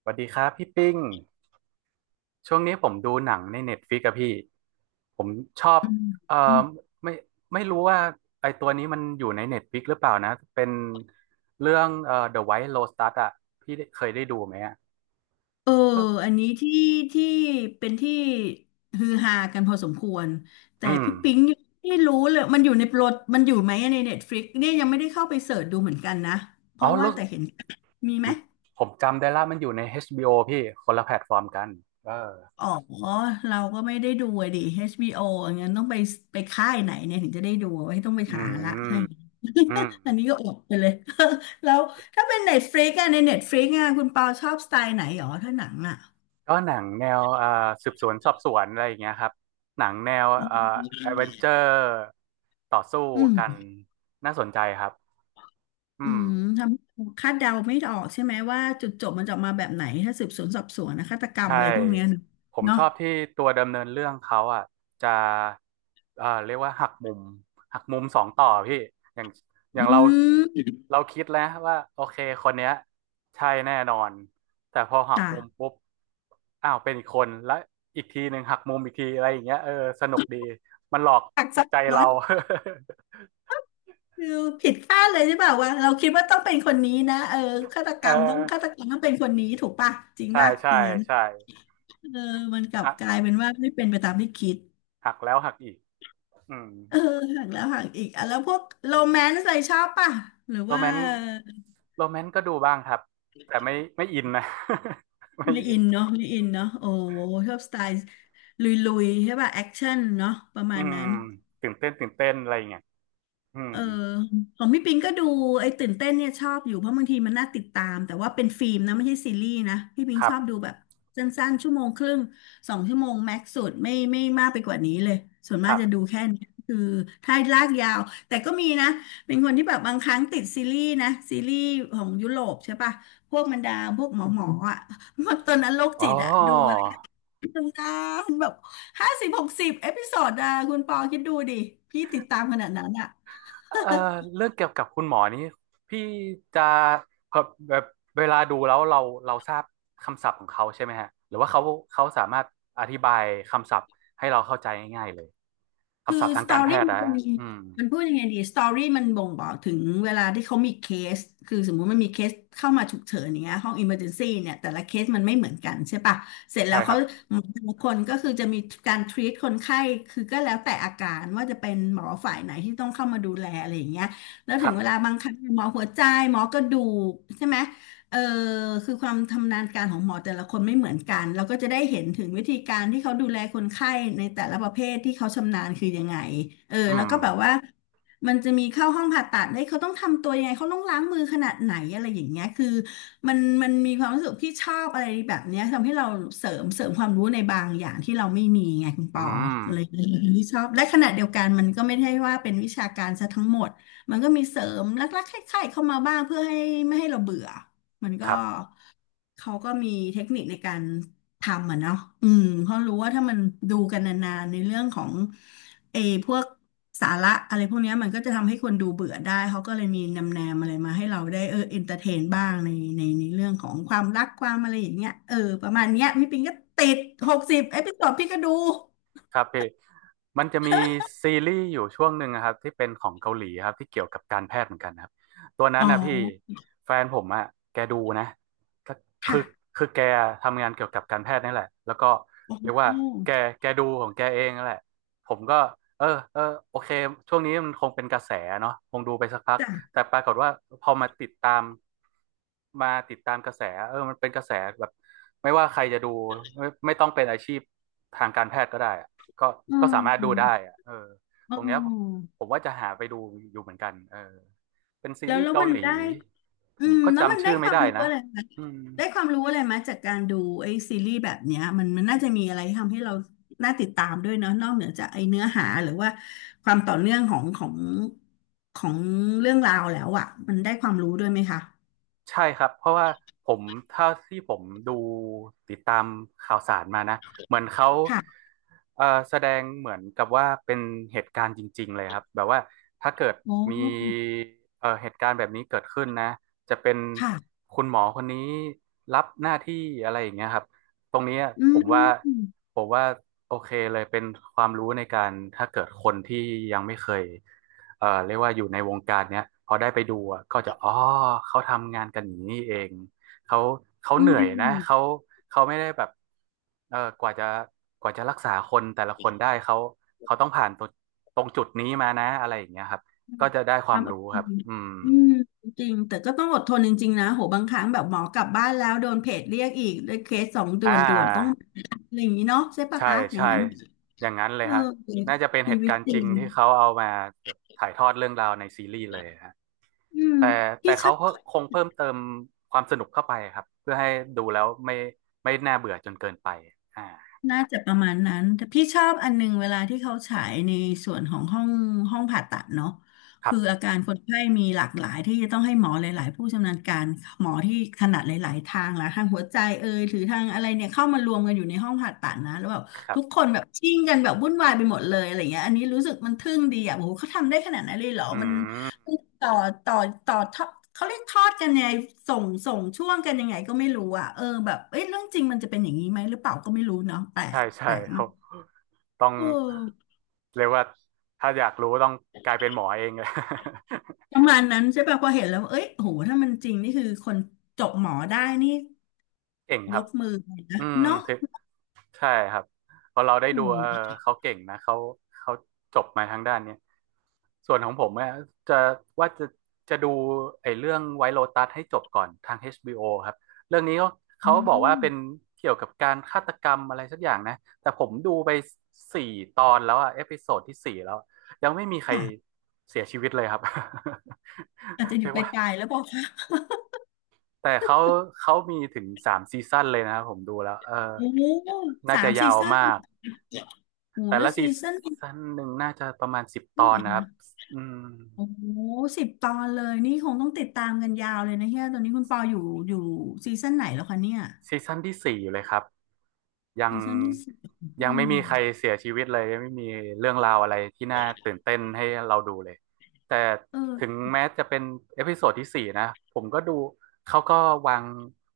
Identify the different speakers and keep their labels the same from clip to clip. Speaker 1: สวัสดีครับพี่ปิ้งช่วงนี้ผมดูหนังในเน็ตฟ i ิกอะพี่ผมชอบ
Speaker 2: อื
Speaker 1: เอ่อ
Speaker 2: ม
Speaker 1: ไม่ไม่รู้ว่าไอตัวนี้มันอยู่ในเน็ตฟ i ิกหรือเปล่านะเป็นเรื่องThe White Lotus อะพี่ได้เคยได้ดูไหมอะ
Speaker 2: เออ
Speaker 1: ก็
Speaker 2: อันนี้ที่เป็นที่ฮือฮากันพอสมควรแต่
Speaker 1: อืม
Speaker 2: พี่ปิ๊งยังไม่รู้เลยมันอยู่ในโปรดมันอยู่ไหมในเน็ตฟลิกเนี่ยยังไม่ได้เข้าไปเสิร์ชดูเหมือนกันนะเพ
Speaker 1: อ๋อ
Speaker 2: ราะว่า
Speaker 1: รู้สึ
Speaker 2: แต่
Speaker 1: ก
Speaker 2: เห็นมี
Speaker 1: ผ
Speaker 2: ไหม
Speaker 1: มผมจำได้ละมันอยู่ใน HBO พี่คนละแพลตฟอร์มกันเออ
Speaker 2: อ๋อเราก็ไม่ได้ดูอะดิ HBO อชบีโออย่างงั้นต้องไปไปค่ายไหนเนี่ยถึงจะได้ดูไว้ต้องไป
Speaker 1: อื
Speaker 2: หา
Speaker 1: ม
Speaker 2: ละ ให้
Speaker 1: อืม
Speaker 2: อันนี้ก็อดไปเลย แล้วถ้าเป็นเน็ตฟลิกอะในเน็ตฟลิกอะคุณปาชอบสไตล์ไหนหรอถ้าหนังอะ
Speaker 1: ก็หนังแนวสืบสวนสอบสวนอะไรอย่างเงี้ยครับหนังแนวแอดเวนเจอร์ต่อสู้
Speaker 2: อื
Speaker 1: กัน
Speaker 2: ม
Speaker 1: น่าสนใจครับ
Speaker 2: อื
Speaker 1: อืม
Speaker 2: มทำคาดเดาไม่ออกใช่ไหมว่าจุดจบมันจะออกมาแบบไหนถ้าสืบสวนสอบสวนนะฆาตกรรม
Speaker 1: ใช่
Speaker 2: อะไรพวกเนี้ย
Speaker 1: ผม
Speaker 2: เนาะ
Speaker 1: ชอบที่ตัวดำเนินเรื่องเขาอ่ะจะเรียกว่าหักมุมหักมุมสองต่อพี่อย่างอ
Speaker 2: อื
Speaker 1: ย่างเรา
Speaker 2: ม
Speaker 1: คิดแล้วว่าโอเคคนเนี้ยใช่แน่นอนแต่พอหัก
Speaker 2: จ้ะ
Speaker 1: มุมปุ๊บอ้าวเป็นอีกคนแล้วอีกทีหนึ่งหักมุมอีกทีอะไรอย่างเงี้ยเออสนุกดีมันหลอก
Speaker 2: หัก
Speaker 1: จิ
Speaker 2: ซั
Speaker 1: ต
Speaker 2: บ
Speaker 1: ใจ
Speaker 2: ซ้อ
Speaker 1: เรา
Speaker 2: น คือผิดคาดเลยใช่ป่ะว่าเราคิดว่าต้องเป็นคนนี้นะเออฆาตก
Speaker 1: เออ
Speaker 2: รรมต้องฆาตกรรมต้องเป็นคนนี้ถูกป่ะจริง
Speaker 1: ใช่
Speaker 2: ป่ะ
Speaker 1: ใช่
Speaker 2: อย่างนั้น
Speaker 1: ใช่
Speaker 2: เออมันกลับ
Speaker 1: หัก
Speaker 2: กลายเป็นว่าไม่เป็นไปตามที่คิด
Speaker 1: หักแล้วหักอีกอืม
Speaker 2: เออหักแล้วหักอีกอ่ะแล้วพวกโรแมนต์อะไรชอบป่ะหรือ
Speaker 1: โร
Speaker 2: ว่า
Speaker 1: แมนต์โรแมนต์ก็ดูบ้างครับแต่ไม่อินนะ ไม่
Speaker 2: ไม
Speaker 1: อิ
Speaker 2: อิ
Speaker 1: น
Speaker 2: นเนาะไมอินเนาะโอ้ชอบสไตล์ลุยๆใช่ป่ะแอคชั่นเนาะประ
Speaker 1: อื
Speaker 2: มาณ
Speaker 1: ม
Speaker 2: นั้น
Speaker 1: ตื่นเต้นตื่นเต้นอะไรอย่างเงี้ยอืม
Speaker 2: เออของพี่ปิงก็ดูไอ้ตื่นเต้นเนี่ยชอบอยู่เพราะบางทีมันน่าติดตามแต่ว่าเป็นฟิล์มนะไม่ใช่ซีรีส์นะพี่ปิ
Speaker 1: ค
Speaker 2: ง
Speaker 1: รั
Speaker 2: ชอบดู
Speaker 1: บ
Speaker 2: แบบสั้นๆชั่วโมงครึ่งสองชั่วโมงแม็กซ์สุดไม่มากไปกว่านี้เลยส่วน
Speaker 1: ค
Speaker 2: มาก
Speaker 1: รั
Speaker 2: จะดู
Speaker 1: บ
Speaker 2: แค่นี้คือถ้าลากยาวแต่ก็มีนะเป็นคนที่แบบบางครั้งติดซีรีส์นะซีรีส์ของยุโรปใช่ป่ะพวกบรรดาพวกหมออ่ะ พวกตอนนั้นโรค
Speaker 1: อ๋
Speaker 2: จิ
Speaker 1: อ
Speaker 2: ตอะดู นานแบบ50 60 เอพิโซดอะคุณปอคิดดูดิ พี่ติดตามขนาดนั้นอะ
Speaker 1: เอ่อเรื่องเกี่ยวกับคุณหมอนี้พี่จะแบบแบบเวลาดูแล้วเราทราบคำศัพท์ของเขาใช่ไหมฮะหรือว่าเขาสามารถอธิบายคำศัพท์ให้เราเข้าใจง่ายๆเลย
Speaker 2: คือ
Speaker 1: คำศัพท์ทา
Speaker 2: ส
Speaker 1: ง
Speaker 2: ตอ
Speaker 1: การแพ
Speaker 2: รี่
Speaker 1: ทย์นะ
Speaker 2: มันมี
Speaker 1: อืม
Speaker 2: มันพูดยังไงดีสตอรี่มันบ่งบอกถึงเวลาที่เขามีเคสคือสมมุติมันมีเคสเข้ามาฉุกเฉินอย่างเงี้ยห้องอิมเมอร์เจนซี่เนี่ยแต่ละเคสมันไม่เหมือนกันใช่ปะเสร็จ
Speaker 1: ใช่
Speaker 2: แล้ว
Speaker 1: ค
Speaker 2: เขา
Speaker 1: รับ
Speaker 2: หมอแต่ละคนก็คือจะมีการทรีตคนไข้ คือก็แล้วแต่อาการว่าจะเป็นหมอฝ่ายไหนที่ต้องเข้ามาดูแลอะไรอย่างเงี้ยแล้ว
Speaker 1: ค
Speaker 2: ถึ
Speaker 1: รั
Speaker 2: ง
Speaker 1: บ
Speaker 2: เวลาบางครั้งหมอหัวใจหมอกระดูกใช่ไหม เออคือความทำนาญการของหมอแต่ละคนไม่เหมือนกันเราก็จะได้เห็นถึงวิธีการที่เขาดูแลคนไข้ในแต่ละประเภทที่เขาชำนาญคือยังไงเออ
Speaker 1: อื
Speaker 2: แล้ว
Speaker 1: ม
Speaker 2: ก็แบบว่ามันจะมีเข้าห้องผ่าตัดได้ยเขาต้องทำตัวยังไงเขาต้องล้างมือขนาดไหนอะไรอย่างเงี้ยคือมันมีความรู้สึกที่ชอบอะไรแบบเนี้ยทำให้เราเสริมความรู้ในบางอย่างที่เราไม่มีไงคุณป
Speaker 1: อื
Speaker 2: อ
Speaker 1: ม
Speaker 2: อะไรอย่างเลยที่ชอบและขณะเดียวกันมันก็ไม่ใช่ว่าเป็นวิชาการซะทั้งหมดมันก็มีเสริมลักๆคล้ายๆเข้ามาบ้างเพื่อให้ไม่ให้เราเบื่อ มัน
Speaker 1: ค
Speaker 2: ก็
Speaker 1: รับ
Speaker 2: เขาก็มีเทคนิคในการทำอ่ะเนาะอืมเพราะรู้ว่าถ้ามันดูกันนานๆในเรื่องของเออพวกสาระอะไรพวกเนี้ยมันก็จะทำให้คนดูเบื่อได้เขาก็เลยมีนำแนมอะไรมาให้เราได้เออเอนเตอร์เทนบ้างในเรื่องของความรักความอะไรอย่างเงี้ยเออประมาณเนี้ยพี่ปิงก็ติดหกสิบเอพิโซดพี่ก็ดู
Speaker 1: ครับพี่มันจะมีซีรีส์อยู่ช่วงหนึ่งนะครับที่เป็นของเกาหลีครับที่เกี่ยวกับการแพทย์เหมือนกันครับตัวนั้
Speaker 2: อ๋
Speaker 1: น
Speaker 2: อ
Speaker 1: นะพี่แฟนผมอะแกดูนะก็คือ
Speaker 2: ค่ะ
Speaker 1: แกทำงานเกี่ยวกับการแพทย์นี่แหละแล้วก็
Speaker 2: โอ
Speaker 1: เรี
Speaker 2: ้
Speaker 1: ยกว่าแกดูของแกเองนั่นแหละผมก็เออเออโอเคช่วงนี้มันคงเป็นกระแสเนาะคงดูไปสักพัก
Speaker 2: จ้ะ
Speaker 1: แต่ปรากฏว่าพอมาติดตามกระแสเออมันเป็นกระแสแบบไม่ว่าใครจะดูไม่ต้องเป็นอาชีพทางการแพทย์ก็ได้ ก็
Speaker 2: อื
Speaker 1: ก็
Speaker 2: ม
Speaker 1: สามารถดูได้อะเออ
Speaker 2: อื
Speaker 1: ตรงเนี้ย
Speaker 2: ม
Speaker 1: ผมว่าจะหาไปดูอยู่เหมือนกันเออเป็นซี
Speaker 2: แล้ว
Speaker 1: รีส์
Speaker 2: แล้ว
Speaker 1: เกา
Speaker 2: มัน
Speaker 1: หลี
Speaker 2: ได้
Speaker 1: ผ
Speaker 2: อื
Speaker 1: ม
Speaker 2: ม
Speaker 1: ก็
Speaker 2: แล้วมัน
Speaker 1: จำ
Speaker 2: ได้
Speaker 1: ชื่อ
Speaker 2: ค
Speaker 1: ไม่
Speaker 2: วาม
Speaker 1: ได้
Speaker 2: รู้
Speaker 1: นะ
Speaker 2: อะไรไหม
Speaker 1: อืม
Speaker 2: ได้ความรู้อะไรไหมจากการดูไอ้ซีรีส์แบบเนี้ยมันน่าจะมีอะไรทำให้เราน่าติดตามด้วยเนาะนอกเหนือจากไอ้เนื้อหาหรือว่าความต่อเนื่องของเรื่องราวแล้วอ่ะมันได้ความรู้ด้วยไหมคะ
Speaker 1: ใช่ครับเพราะว่าผมเท่าที่ผมดูติดตามข่าวสารมานะเหมือนเขา
Speaker 2: ค่ะ
Speaker 1: แสดงเหมือนกับว่าเป็นเหตุการณ์จริงๆเลยครับแบบว่าถ้าเกิด
Speaker 2: โอ้
Speaker 1: มีเหตุการณ์แบบนี้เกิดขึ้นนะจะเป็น
Speaker 2: ค่ะ
Speaker 1: คุณหมอคนนี้รับหน้าที่อะไรอย่างเงี้ยครับตรงเนี้ย
Speaker 2: อื
Speaker 1: ผ
Speaker 2: ม
Speaker 1: มว่า
Speaker 2: อื
Speaker 1: ผมว่าโอเคเลยเป็นความรู้ในการถ้าเกิดคนที่ยังไม่เคย เรียกว่าอยู่ในวงการเนี้ยพอได้ไปดูอะก็จะอ๋อเขาทำงานกันอย่างนี้เองเขาเขา
Speaker 2: มอื
Speaker 1: เหนื่อยนะ
Speaker 2: ม
Speaker 1: เขาไม่ได้แบบเออกว่าจะรักษาคนแต่ละคนได้เขาต้องผ่านตรงจุดนี้มานะอะไรอย่างเงี้ยครับก็จะได้ค
Speaker 2: ค
Speaker 1: วา
Speaker 2: วา
Speaker 1: ม
Speaker 2: มอด
Speaker 1: รู้
Speaker 2: ท
Speaker 1: ค
Speaker 2: น
Speaker 1: รับอืม
Speaker 2: อืมจริงแต่ก็ต้องอดทนจริงๆนะโหบางครั้งแบบหมอกลับบ้านแล้วโดนเพจเรียกอีกด้วยเคสสองด่
Speaker 1: อ่
Speaker 2: วนด่วนต้อง
Speaker 1: า
Speaker 2: อะไรอย่างนี้เนาะใช่ปะ
Speaker 1: ใช่
Speaker 2: คะอย่าง
Speaker 1: ใช่
Speaker 2: นั้น
Speaker 1: อย่างนั้นเลย
Speaker 2: เออ
Speaker 1: ฮะน่าจะเป็นเห
Speaker 2: ชี
Speaker 1: ตุ
Speaker 2: วิต
Speaker 1: การณ์
Speaker 2: จ
Speaker 1: จ
Speaker 2: ริง
Speaker 1: ริงที่เขาเอามาถ่ายทอดเรื่องราวในซีรีส์เลยฮะ
Speaker 2: อืม
Speaker 1: แต่แต่
Speaker 2: พี่ช
Speaker 1: เขา
Speaker 2: อบ
Speaker 1: ก็คงเพิ่มเติมความสนุกเข้าไปครับเพื่อให้ดูแล้วไม่น่าเบื่อจนเกินไปอ่า
Speaker 2: น่าจะประมาณนั้นแต่พี่ชอบอันหนึงเวลาที่เขาฉายในส่วนของห้องผ่าตัดเนาะ
Speaker 1: ครั
Speaker 2: คื
Speaker 1: บ
Speaker 2: ออาการคนไข้มีหลากหลายที่จะต้องให้หมอหลายๆผู้ชำนาญการหมอที่ถนัดหลายๆทางละทางหัวใจเอยหรือทางอะไรเนี่ยเข้ามารวมกันอยู่ในห้องผ่าตัดนะแล้วแบบ
Speaker 1: ครั
Speaker 2: ทุกค
Speaker 1: บ
Speaker 2: นแบบชิ่งกันแบบวุ่นวายไปหมดเลยอะไรเงี้ยอันนี้รู้สึกมันทึ่งดีอ่ะโอ้โหเขาทำได้ขนาดนั้นเลยเหรอ
Speaker 1: อื
Speaker 2: มัน
Speaker 1: ม
Speaker 2: ต่อต่อต่อทอดเขาเรียกทอดกันยังไงส่งช่วงกันยังไงก็ไม่รู้อ่ะเออแบบเอ้ยเรื่องจริงมันจะเป็นอย่างนี้ไหมหรือเปล่าก็ไม่รู้เนาะแปล
Speaker 1: ใช่
Speaker 2: กแป
Speaker 1: ใช่
Speaker 2: ลก
Speaker 1: ค
Speaker 2: มา
Speaker 1: รั
Speaker 2: ก
Speaker 1: บต้อง
Speaker 2: เออ
Speaker 1: เรียกว่าถ้าอยากรู้ต้องกลายเป็นหมอเองเลย
Speaker 2: ประมาณนั้นใช่ป่ะพอเห็นแล้วเอ้ยโหถ้ามันจริงนี่คือคนจบหมอได้นี่
Speaker 1: เก่งค
Speaker 2: ย
Speaker 1: รับ
Speaker 2: กมือเลยนะ
Speaker 1: อืม
Speaker 2: เนาะ
Speaker 1: ถือ ใช่ครับพอเราได้
Speaker 2: โอ้
Speaker 1: ดูเออ
Speaker 2: โห
Speaker 1: เขาเก่งนะเขาเขาจบมาทางด้านเนี้ยส่วนของผมเนี่ยจะว่าจะดูไอ้เรื่องไวท์โ o ตัสให้จบก่อนทาง HBO ครับเรื่องนี้ก็
Speaker 2: อื
Speaker 1: เขาบอกว่าเป็น
Speaker 2: ม
Speaker 1: เกี่ยวกับการฆาตกรรมอะไรสักอย่างนะแต่ผมดูไป4 ตอนแล้วอะเอพิโซดที่สี่แล้วยังไม่มีใคร
Speaker 2: ค่ะ
Speaker 1: เสียชีวิตเลยครับ
Speaker 2: อาจจะ อยู่
Speaker 1: เรียก
Speaker 2: ป
Speaker 1: ว่า
Speaker 2: ลายๆแล้วบอกค่ะ
Speaker 1: แต่เขามีถึง3 ซีซั่นเลยนะครับผมดูแล้วเออ
Speaker 2: โอ้
Speaker 1: น่า
Speaker 2: สา
Speaker 1: จะ
Speaker 2: ม
Speaker 1: ยา
Speaker 2: ซี
Speaker 1: ว
Speaker 2: ซั่น
Speaker 1: มาก
Speaker 2: โอ้
Speaker 1: แต่
Speaker 2: แล้
Speaker 1: ละ
Speaker 2: ว
Speaker 1: ซี
Speaker 2: ซีซั่นเ
Speaker 1: ซั่นหนึ่งน่าจะประมาณสิบต
Speaker 2: ท่า
Speaker 1: อ
Speaker 2: ไห
Speaker 1: น
Speaker 2: ร่
Speaker 1: นะครับ
Speaker 2: คะ
Speaker 1: อืม
Speaker 2: โอ้สิบตอนเลยนี่คงต้องติดตามกันยาวเลยนะเฮียตอนนี้คุณปออยู่อยู่ซีซั่นไหนแล้วคะเนี่ย
Speaker 1: ซีซั่นที่ 4เลยครับ ยัง
Speaker 2: ซีซั่นที่สิบ
Speaker 1: ยัง
Speaker 2: อื
Speaker 1: ไม่
Speaker 2: ม
Speaker 1: มีใครเสียชีวิตเลยยังไม่มีเรื่องราวอะไรที่น่าตื่นเต้นให้เราดูเลยแต่
Speaker 2: เอ
Speaker 1: ถึง
Speaker 2: อ
Speaker 1: แม้จะเป็นเอพิโซดที่สี่นะผมก็ดูเขาก็วาง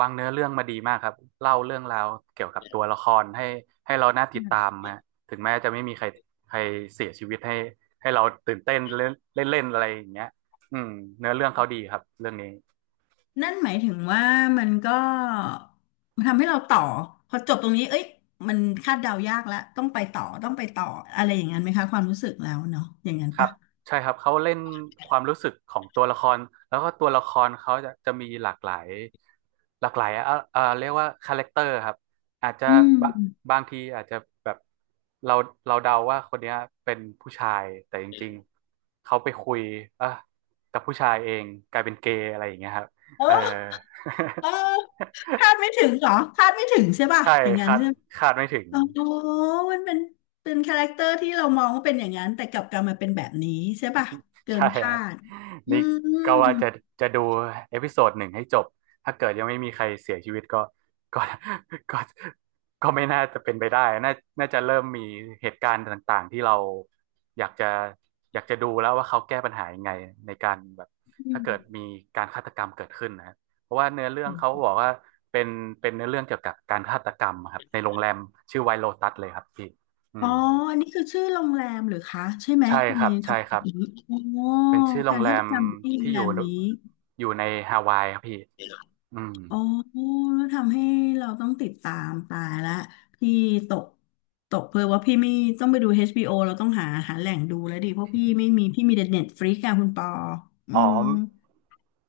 Speaker 1: เนื้อเรื่องมาดีมากครับเล่าเรื่องราวเกี่ยวกับตัวละครให้เราน่าติดตามฮะถึงแม้จะไม่มีใครใครเสียชีวิตให้เราตื่นเต้นเล่นเล่นๆอะไรอย่างเงี้ยอืมเนื้อเรื่องเขาดีครับเรื่องนี้
Speaker 2: นั่นหมายถึงว่ามันก็ทำให้เราต่อพอจบตรงนี้เอ้ยมันคาดเดายากแล้วต้องไปต่อต้องไปต่ออะไรอย่างนั้นไหมคะความรู้สึกแล้วเนาะอย่างนั้น
Speaker 1: ครั
Speaker 2: ปะ
Speaker 1: บใช่ครับเขาเล่นความรู้สึกของตัวละครแล้วก็ตัวละครเขาจะมีหลากหลายหลากหลายเรียกว่าคาแรคเตอร์ครับอาจจะ
Speaker 2: อืม
Speaker 1: บะบางทีอาจจะแบบเราเดาว่าคนเนี้ยเป็นผู้ชายแต่จริงๆเขาไปคุยเอ่ะกับผู้ชายเองกลายเป็นเกย์อะไรอย่างเงี้ยครับ
Speaker 2: เออ
Speaker 1: เออ
Speaker 2: เออคาดไม่ถึงเหรอคาดไม่ถึงใช่ ป่ะ
Speaker 1: ใช่
Speaker 2: อย่างนั้น
Speaker 1: คาด
Speaker 2: ใช่
Speaker 1: ไม่ถึง
Speaker 2: อ๋อ มันเป็นคาแรคเตอร์ที่เรามองว่าเป็นอย่างนั้นแต่กลับกลายมาเป็นแบบนี้ใช่ป่ะเกิ
Speaker 1: ใช่
Speaker 2: นคา
Speaker 1: ฮะ
Speaker 2: ดอื
Speaker 1: นี่
Speaker 2: มอื
Speaker 1: ก็ว่า
Speaker 2: ม
Speaker 1: จะดูเอพิโซดหนึ่งให้จบถ้าเกิดยังไม่มีใครเสียชีวิตก็ ก็ก็ไม่น่าจะเป็นไปได้น่าจะเริ่มมีเหตุการณ์ต่างๆที่เราอยากจะดูแล้วว่าเขาแก้ปัญหายังไงในการแบบ
Speaker 2: อื
Speaker 1: ถ้า
Speaker 2: ม
Speaker 1: เกิดมีการฆาตกรรมเกิดขึ้นนะเพราะว่าเนื้อเรื่องเขาบอกว่าเป็นเนื้อเรื่องเกี่ยวกับการฆาตกรรมครับในโรงแรมชื่อไวโลตัสเลยครับพี่อื
Speaker 2: อ๋อ
Speaker 1: ม
Speaker 2: อันนี้คือชื่อโรงแรมเหรือคะใช่ไหม
Speaker 1: ใช่ค
Speaker 2: ใน
Speaker 1: รับ
Speaker 2: ท็
Speaker 1: ใช่
Speaker 2: อป
Speaker 1: ครับ
Speaker 2: นี้อ๋อ
Speaker 1: เป็นชื่อโร
Speaker 2: กา
Speaker 1: ง
Speaker 2: ร
Speaker 1: แร
Speaker 2: ฆาต
Speaker 1: ม
Speaker 2: กรรมที่โร
Speaker 1: ที่
Speaker 2: ง
Speaker 1: อ
Speaker 2: แร
Speaker 1: ยู่
Speaker 2: มนี้
Speaker 1: ในฮาวายครับพี่อืม
Speaker 2: อ๋อ แล้วทำให้เราต้องติดตามตายละพี่ตกตกเพลอว่าพี่ไม่ต้องไปดู HBO เราต้องหาแหล่งดูแล้วดิเพราะพี่ไม่มีพี่มีแต่เน็ตฟลิกซ์อะคุณปออื
Speaker 1: อ๋อ
Speaker 2: ม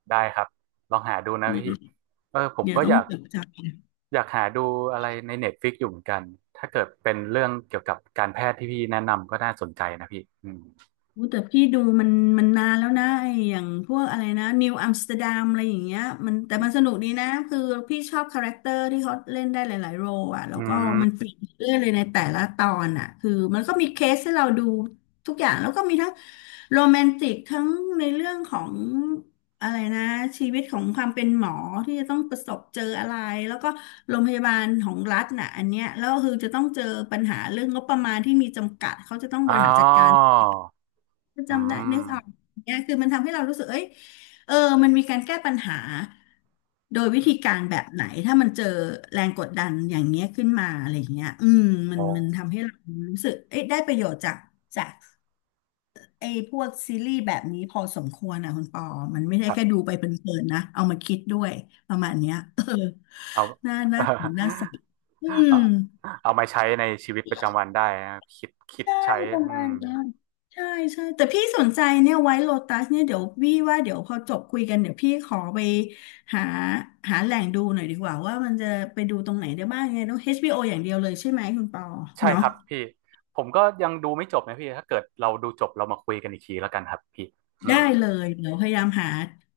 Speaker 1: ได้ครับลองหาดูนะพี่เออผม
Speaker 2: เดี๋ยว
Speaker 1: ก็
Speaker 2: ต้
Speaker 1: อ
Speaker 2: อง
Speaker 1: ยาก
Speaker 2: จดจำนะ
Speaker 1: หาดูอะไรในเน็ตฟิกอยู่เหมือนกันถ้าเกิดเป็นเรื่องเกี่ยวกับการแพทย์ที่พี่แนะนำก็น่าสนใจนะพี่อืม
Speaker 2: อู้แต่พี่ดูมันมันนานแล้วนะไอ้อย่างพวกอะไรนะนิวอัมสเตอร์ดัมอะไรอย่างเงี้ยมันแต่มันสนุกดีนะคือพี่ชอบคาแรคเตอร์ที่เขาเล่นได้หลายๆโรลอ่ะแล้
Speaker 1: อื
Speaker 2: วก็
Speaker 1: ม
Speaker 2: มันเปลี่ยนเรื่อยเลยในแต่ละตอนอ่ะคือมันก็มีเคสให้เราดูทุกอย่างแล้วก็มีทั้งโรแมนติกทั้งในเรื่องของอะไรนะชีวิตของความเป็นหมอที่จะต้องประสบเจออะไรแล้วก็โรงพยาบาลของรัฐน่ะอันเนี้ยแล้วก็คือจะต้องเจอปัญหาเรื่องงบประมาณที่มีจำกัดเขาจะต้องบ
Speaker 1: อ๋อ
Speaker 2: ริหารจัดการ
Speaker 1: อื
Speaker 2: จำได้
Speaker 1: ม
Speaker 2: นึกออกเนี่ยคือมันทำให้เรารู้สึกเอ้ยเออมันมีการแก้ปัญหาโดยวิ
Speaker 1: อื
Speaker 2: ธีการ
Speaker 1: ม
Speaker 2: แบบไหนถ้ามันเจอแรงกดดันอย่างเงี้ยขึ้นมาอะไรอย่างเงี้ยอืมมัน
Speaker 1: โอ้
Speaker 2: มันทำให้เรารู้สึกเอ้ยได้ประโยชน์จากไอ้พวกซีรีส์แบบนี้พอสมควรอ่ะคุณปอมันไม่ได้
Speaker 1: ครั
Speaker 2: แค่
Speaker 1: บ
Speaker 2: ดูไปเพลินๆนะเอามาคิดด้วยประ
Speaker 1: ค
Speaker 2: มา
Speaker 1: รั
Speaker 2: ณ
Speaker 1: บ
Speaker 2: เนี้ยเออ
Speaker 1: เอา
Speaker 2: น่าน่านน่าสนอืม
Speaker 1: เอามาใช้ในชีวิตประจำวันได้นะคิดคิด
Speaker 2: ใช่
Speaker 1: ใช้
Speaker 2: ประ
Speaker 1: อื
Speaker 2: มา
Speaker 1: ม
Speaker 2: ณนั้ยใช่ใช่แต่พี่สนใจเนี่ยไว้โลตัสเนี่ยเดี๋ยวพี่ว่าเดี๋ยวพอจบคุยกันเดี๋ยวพี่ขอไปหาหาแหล่งดูหน่อยดีกว่าว่ามันจะไปดูตรงไหนได้บ้างไงต้อง HBO อชบีโออย่างเดียวเลยใช่ไหมคุณปอ
Speaker 1: ใช่
Speaker 2: เนาะ
Speaker 1: ครับพี่ผมก็ยังดูไม่จบนะพี่ถ้าเกิดเราดูจบเรามาคุยกันอีกทีแล้วกันครับพี่อื
Speaker 2: ได้
Speaker 1: ม
Speaker 2: เลยเดี๋ยวพยายามหา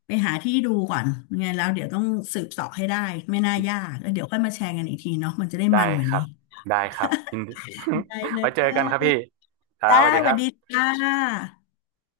Speaker 2: ไปหาที่ดูก่อนยังไงแล้วเดี๋ยวต้องสืบเสอบให้ได้ไม่น่ายากแล้วเดี๋ยวค่อยมาแชร์กันอีกทีเนาะมันจะได้
Speaker 1: ได้
Speaker 2: มันกว่า
Speaker 1: ครั
Speaker 2: นี้
Speaker 1: บได้ครับยินดี
Speaker 2: ได้ เล
Speaker 1: ไว้เจอกันครับพี่
Speaker 2: ย
Speaker 1: ครับ
Speaker 2: จ้า
Speaker 1: สวัสดี
Speaker 2: ส
Speaker 1: ค
Speaker 2: วั
Speaker 1: รั
Speaker 2: สดี
Speaker 1: บ
Speaker 2: จ้า